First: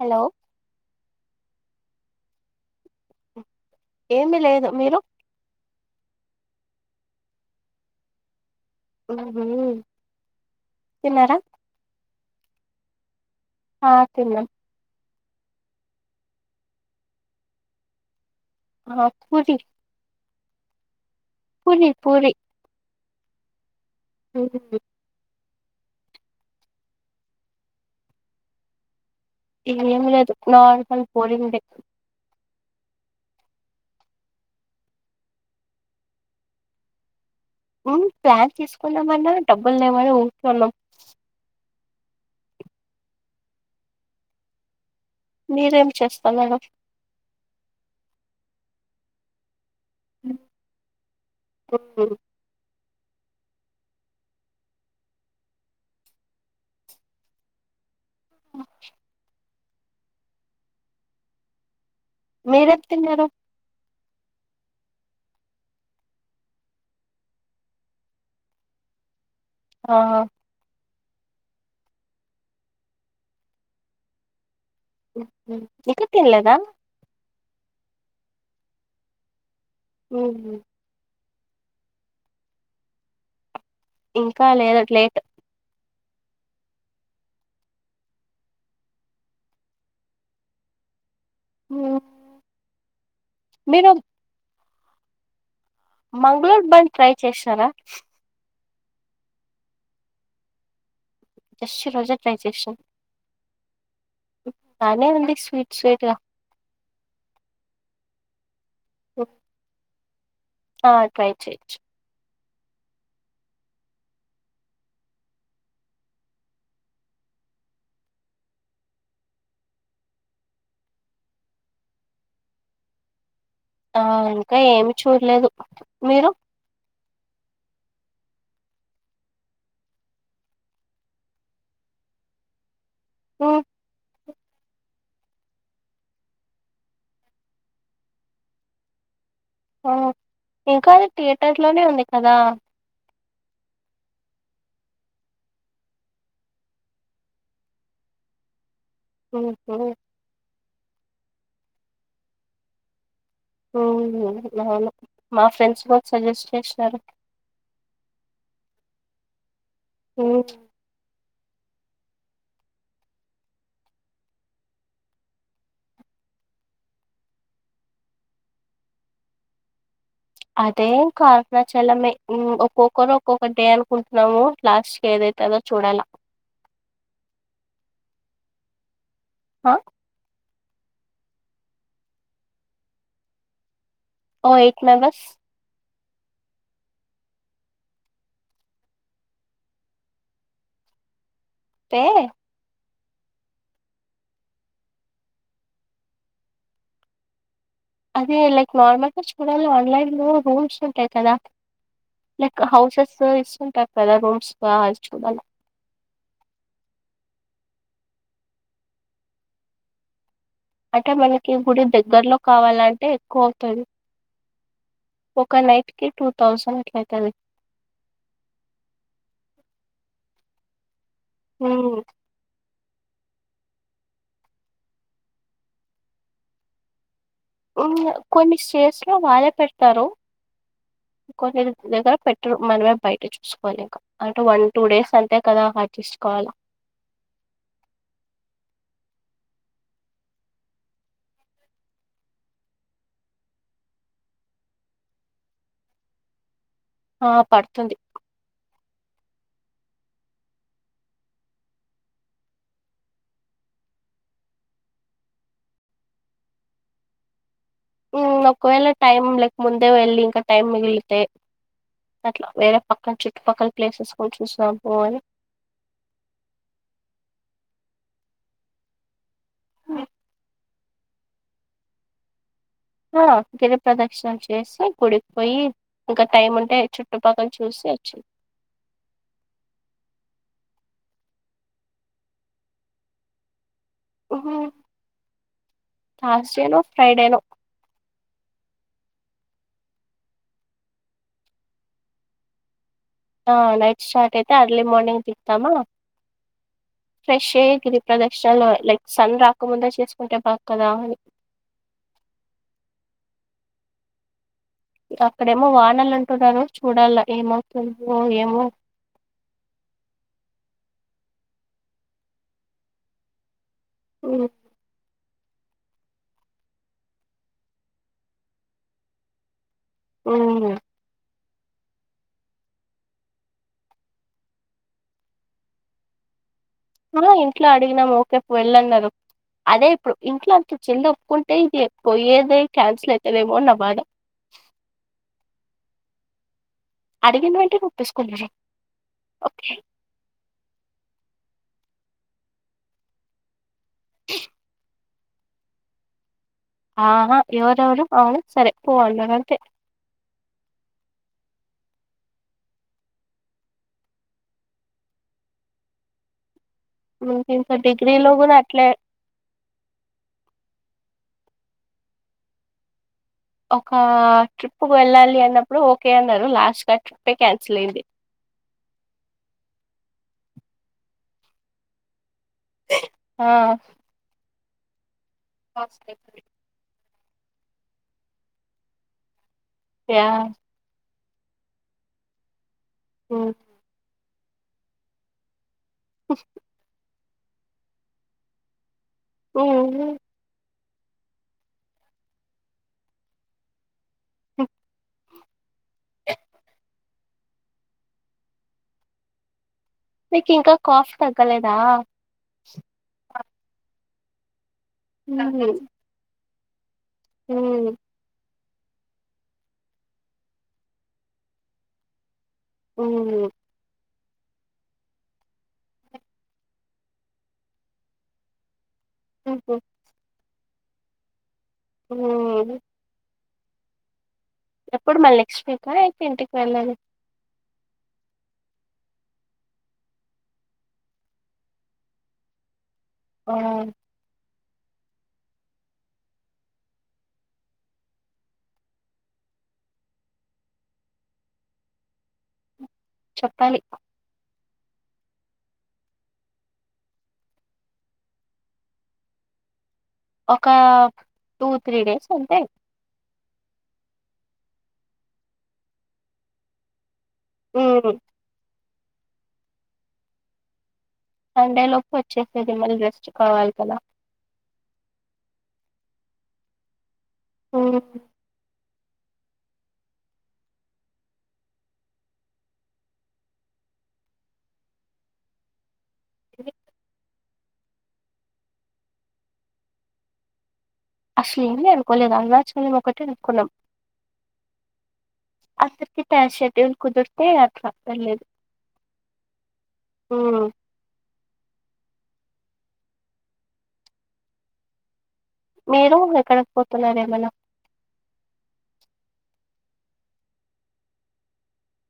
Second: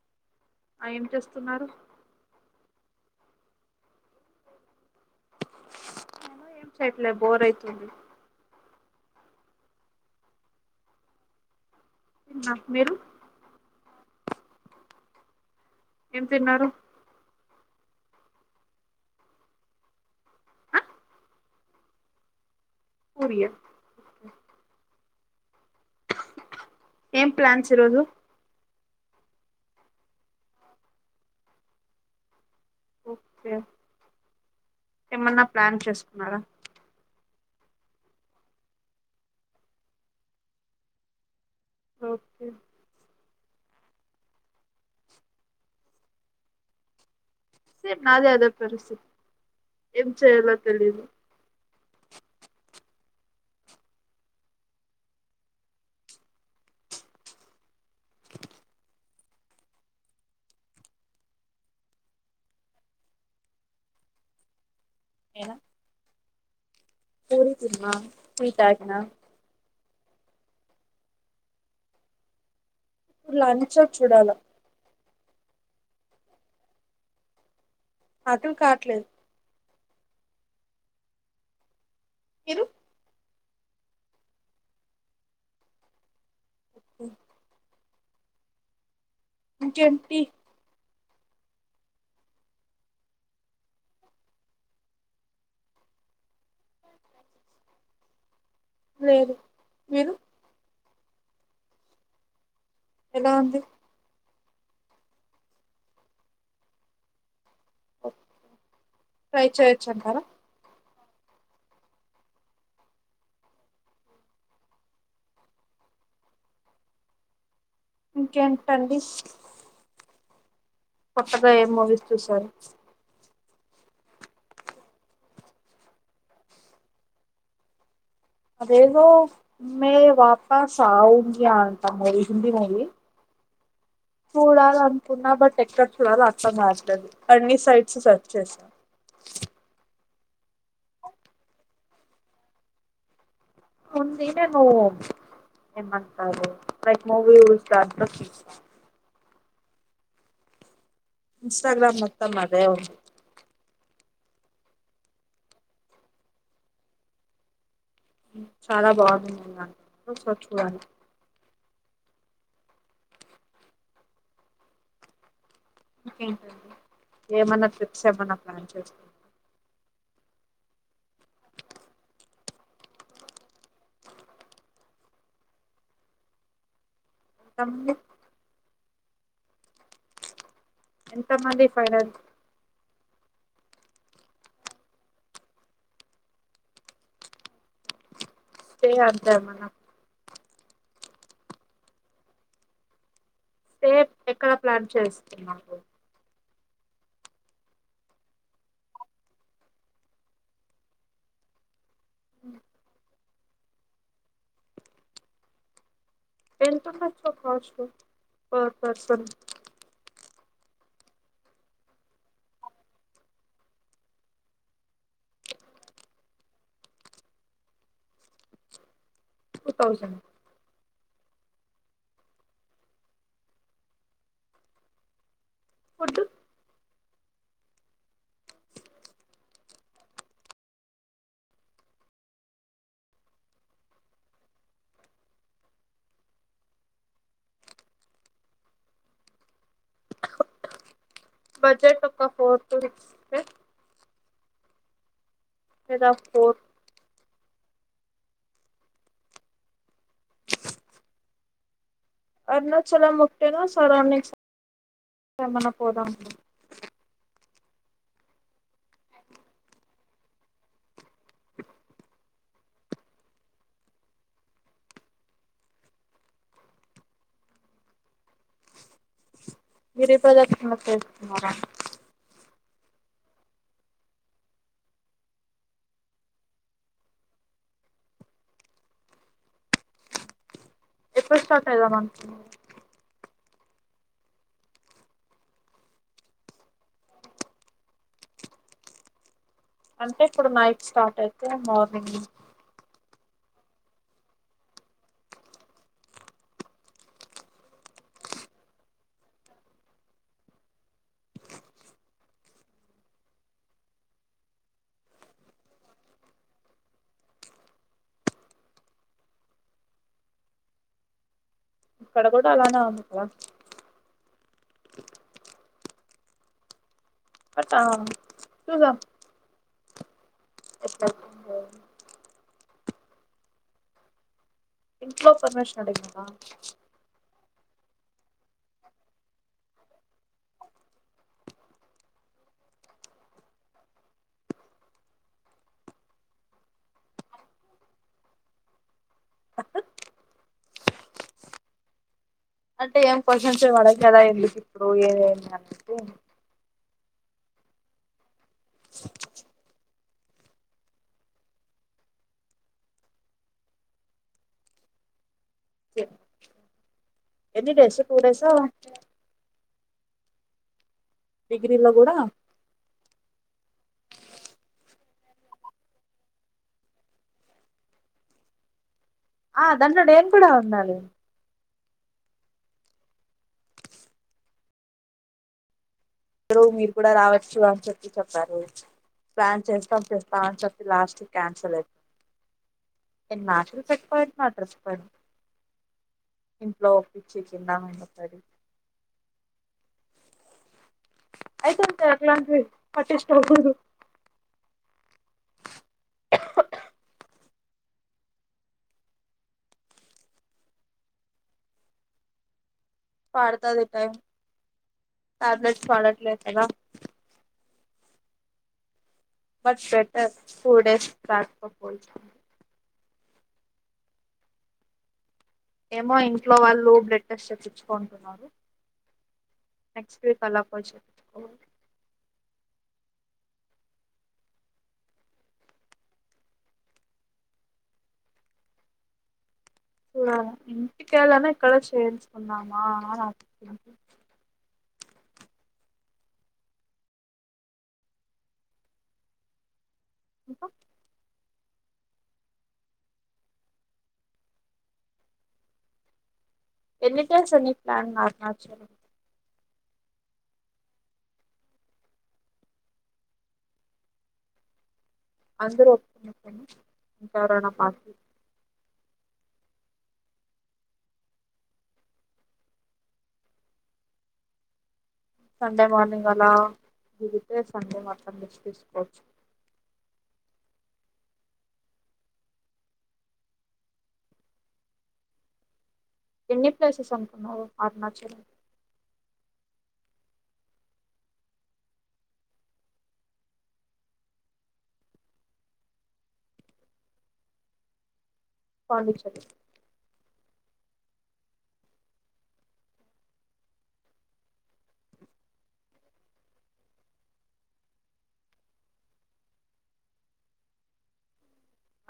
Hello ఆ ఏం చేస్తున్నారు ఏమీ లేదు మీరు ఏనా ఏం చేయట్లే బోర్ అయితుంది ఉహూ తిన్నారా న్నా మీరు ఆ తిన్నాం ఏం తిన్నారు ఆ పూది ఆ పూరి పూరి పూరియ అ ఏం ప్లాన్స్ ఇరోజు ఏం లేదు నార్మల్ పోలింగ్ డే ఓకే ఏమన్నా ప్లాన్ చేసుకున్నారా ప్లాన్ తీసుకున్నామన్నా డబ్బులు లేమని ఊరకే ఉన్నాం ఓకే మీరేం చేస్తన్నరు సే నాది అదే పరిస్థితి ఏం చేయాలో తెలిదు ఓ మీరే తిన్నారు ఎలా పూరి తిన్నా పోయితాగనా ఆ ఇప్పు లంచం చూడాల ఇంక తిన్లేదా అర్థం కాట్లేదు ఉహూ ఇరు ఇంకా లేదు లేట్ క ఇంకేంటి ఉ మీరు మంగళూరు బన్ ట్రై చేసరా లేదు మీరు జస్ట్ రోజా ట్రాన్సెక్షన్ రాంది బానే ఉంది స్వీట్ స్వీట్గా ఓ ట్రై చేయచ్చ అక్కా ఆ ట్రై చెయ్ ఇంకేంటండి కొత్తగా ఏం మూవీస్ చూశారు ఆ ఇంకా ఏమి చూడలేదు మీరు అదేదో మే వాపస్ ఆంగంత మూవీ హంది మూవీ చూడాల అనుకున్నా బట్ ఎక్కడ చూడాలో అర్ధం కాట్లేదు అన్ని సైట్స్ సెర్చ్ చేసా ఉహు ఇంకా అది థియేటర్స్ లోనే ఉంది కదా ఉంది ఈన్నే నువ్ ఏమంటున్నారు క్ మూవి ఉంట ఆ ఇన్స్టాగ్రామ్ మొత్తం అదే ఉంది అవును మా ఫ్రెండ్స్ కూడా సజెస్ట్ చేసినారు చాలా బాగుంది అని స్ ఉమ్, చూడి ఇంకేంటండి ఏమన్నా ట్రిప్స్ ఏమన్నా ప్లాన్ చేసుంటా అదేం ఇంక అరుణాచలమే ఒక్కొక్కరు ఒక్కొక్క డే అనుకుంటున్నాము లాస్ట్ కీ ఏద తదొ చూడాల అ హా ఎంత మంది ఫైనల్ ఓ ఎయిట్ మెంబర్స్ సే అంతామ్మనా ఏ సేఫ్ ఎక్కడ ప్లాన్ చేస్తున్నాము అదే లైక్ నార్మల్ గా చూడాల ఆన్లైన్ లో రూల్స్ ఉంటాయి కదా లైక్ హౌసెస్ ఇస్తుంటారు కదా రూమ్స్ కా చూడాలి దేనికో కాస్ట్ ప పర్సన్ అంటే మనకి గుడి దగ్గరలో కావాలంటే ఎక్కువ అవుతుంది ఒక నైట్ కి టూ థౌజండ్ అట్ల అయితది టూ థౌసండ్ హూ ఫుడ్ కొన్ని స్టేస్ లో వారే పెడతారు దగ్గర పెట్టరు మనమే బయట చూసుకోవాలి ఇంక అంటే వన్ టూ డేస్ అంతే కదా అడ్జస్ట్ కవాలి వాల్ బడ్జెట్ ఒక ఫోర్ టు సిక్స్ కే ఫద ఫోర్ ఆ పడుతుంది అరుణాచలం ఒకటేనా సరౌండింగ్స్ రమన పోదామా ఒకవేళ టైం లేక ముందే వెళ్ళి ఇంకా టైం మిగిలితే అట్లా వేరే పక్కన చుట్టుపక్కల ప్లేసెస్ కూడా చూసాము అని [unintelligible] ఆ గిరి ప్రదక్షిణ చేసి గుడికిపోయి ఇంకా టైం ఉంటే చుట్టుపక్కల చూస్ కొచు ఎప్పుడు స్టార్ట్ అయిదాం అనుకునావ్ తర్సడేనో ఫ్రైడెనో అంటే ఇప్పుడు నైట్ స్టార్ట్ అయితే మార్నింగ్ ఆ నైట్ స్టార్ట్ అయితే అర్లీ మార్నింగ్ దిగుతామ ఫ్రెష్ అయ్యి గిరి ప్రదక్షణలో లైక్ సన్ రాకముందే చేసుకుంటే పక్క అక్కడేమో వానలు అంటున్నారు చూడాల ఏమయితుందో ఏమో ఇక్కడ కూడా అలానే అనుకో ఉమ్ పట్టా చూగా ఉమ్ ఇంట్లో పర్మిషన్ అడిగిందా ఆ ఇంట్లో అడిగినాం ఓకే వెళ్ళన్నారు అదే ఇప్పుడు ఇంట్లోంకి చెల్లి ఒప్పుకుంటే ఇది ఎప్పు పోయేది క్యాన్సల్ అవుతుందేమో అని నా బాధ అడిగినవేంటనే ఒపేసుకునారా అంటే ఏం క్వశ్చన్స్ అడగరు కదా ఎందుకు ఇప్పుడు ఏమని ఆహా ఎవరెవరూ సరే పోవలేకే ఎన్ని ఇంకా డేస్ టూ డిగ్రీలో డేస్ కూడా అట్లే డిగ్రీలో కూడా ఒక ట్రిప్కు వెళ్ళాలి అన్నప్పుడు ఓకే అన్నారు లాస్ట్గా కి ఆ ట్రిపే క్యాన్సిల్ అయింది ఆ దాంట్లో డ్రోన్ కూడా ఉండాలి ఆ నే ఇద్దరు మీరు కూడా రావచ్చు అని చెప్పి చెప్పారు ప్లాన్ చేస్తాం యా చేస్తామ అని చెప్పి లాస్ట్ క్యాన్సిల్ అయింది ఎన్ని హ్మ్ మాటలు చేపరు అడ్రెస్పోన్ ఇంట్లో ఓపించిచినం ఈసరి అవ్ను అయితే ఇంకా అట్లాంటివ్ అటు పోకూడదు ఓ మీకు ఇంకా కాఫ్ తగ్గలేదా పడతాదిపై హ్మ్ టాబ్లేట్స్ వాడట్లే కద ఉమ్ బట్ బెటర్ ఫూర్ డేస్ టక్ పోయి ఉ ఏమో ఇంట్లో వాళ్ళు బ్లడ్ టెస్ట్ తెప్పించుకుంటున్నారు నెక్స్ట్ వీక్ అలా పోచ్ హూ ఎప్పుడు మళ నెక్స్ట్ వీకా అయితే ఇంటికి వెళ్ళాలి ఇంటింటికాలనా ఇక్కడ చేేల్కున్నామా నా ఆ! ఇంకా చెప్పాలి ఎన్నిటస్ అని ప్లాన్ మార్ణచ ఒక టూ త్రీ డేస్ ఉంటే అందరూ ఒప్పుని ఉంటారు నా పార్టీ హ్మ్. సండేలోపు వచ్చేసేది మళ్ళి రెస్ట్ కావాలి కదా సండే మార్నింగ్ అలా దిగితే సండే హ్మ్. మటం నుంచి తీసుకోచ్చ ఎన్ని ప్లేసెస్ అంటున్నావు అరుణాచల్ అసలు ఏమి అనుకోలేదు అరుణాచలం ఒకటే అనుకున్నాం అసకితే టైమ్ షెడ్యూల్ కుదుర్తే అట్ల వెల్లేద్ పాండిచర్రి మీరు ఎక్కడికి పోతున్నరు ఏమన్నా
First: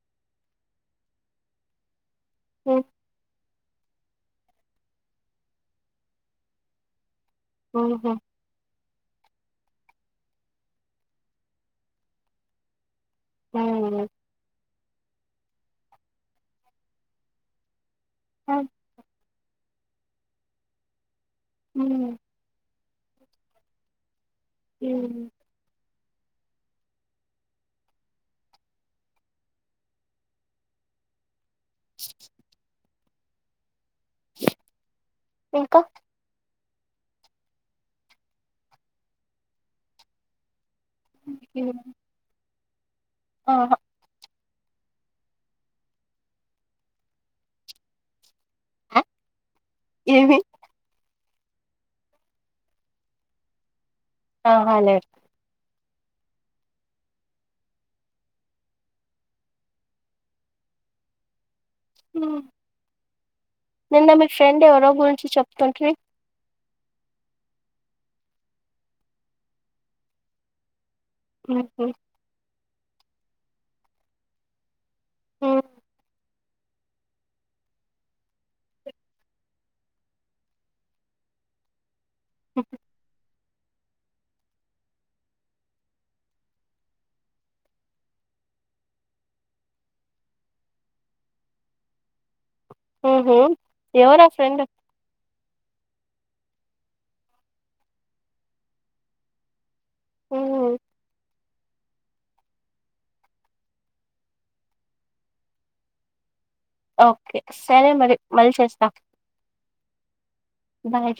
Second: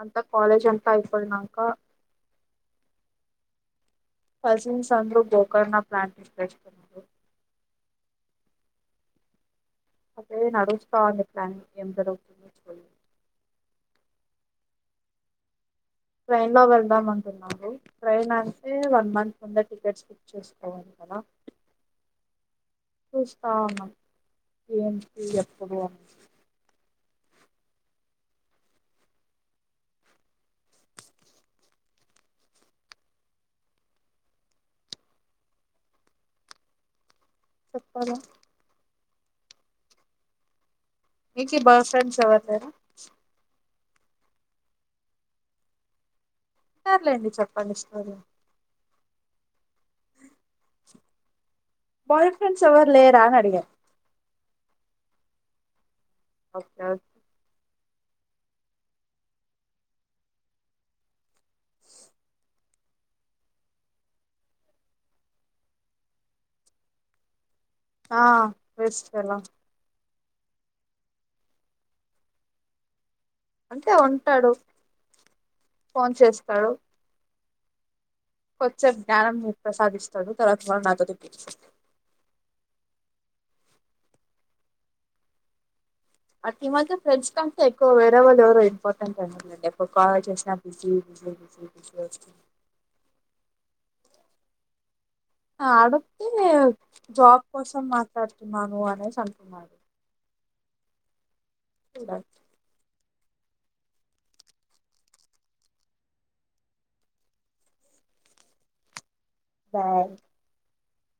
అంతా కాలేజ్ అంతా అయిపోయినంక హ్మ్. కజిన్స్ అందరూ గోకర్ నా ప్లాట్ ప్రేస్ ఊహు అదే నడుస్తాంది పలాని ఏం జరుగుతుంది హ్మ్. ట్రైన్ లో వెళ్దాం అంటున్నాము ట్రైన్ హ్మ్. అంటే వన్ మంత్ ఉంద టికెట్స్ బుక్ చేసుకోవాలి కదా ఉ చూసుకోవాలా హ్మ్. ఏంటికి ఎప్పుడు ఇంకా సొప్పాలి మీకీ బాయ్ ఫ్రెండ్స్ ఎవర్ లేరా ఆహా సర్లేండి చెప్పండి స్టోరీ ఏవి బాయ్ ఫ్రెండ్స్ ఎవరు లేరా అని అడిగా ఆహాలే వొద్దా ఉ నిన్న మీ ఫ్రెండ్ ఎవరో గురించి చెప్తుంటీ ఆ వేస్ట్ పెళ్ళాం ఆఓ అంటే ఉంటాడు ఫోన్ చేస్తడు కొచ్చేసేపు జ్ఞానం ప్రసాదిస్తాడు తర్వాత వాళ్ళ నాతో తె ఓకే అట్ ఇ మాకే ఫ్రెండ్స్ కంటే ఎక్కువ వేరే వాళ్ళు ఎవరు ఇంపార్టెంట్ అన్నట్ అండి ఎవరు కాల్ చేసిన బి జస్ ఉహుమ్ ఎవరా ఫ్రెండ్ అడుగితే నే జాబ్ కోసం మాట్లాడుతున్నాను అనేసి అంటున్నాడు చూడాలి ఓకే సరే మరి మళ్ళీ చేస్తా బాయ్ బాయ్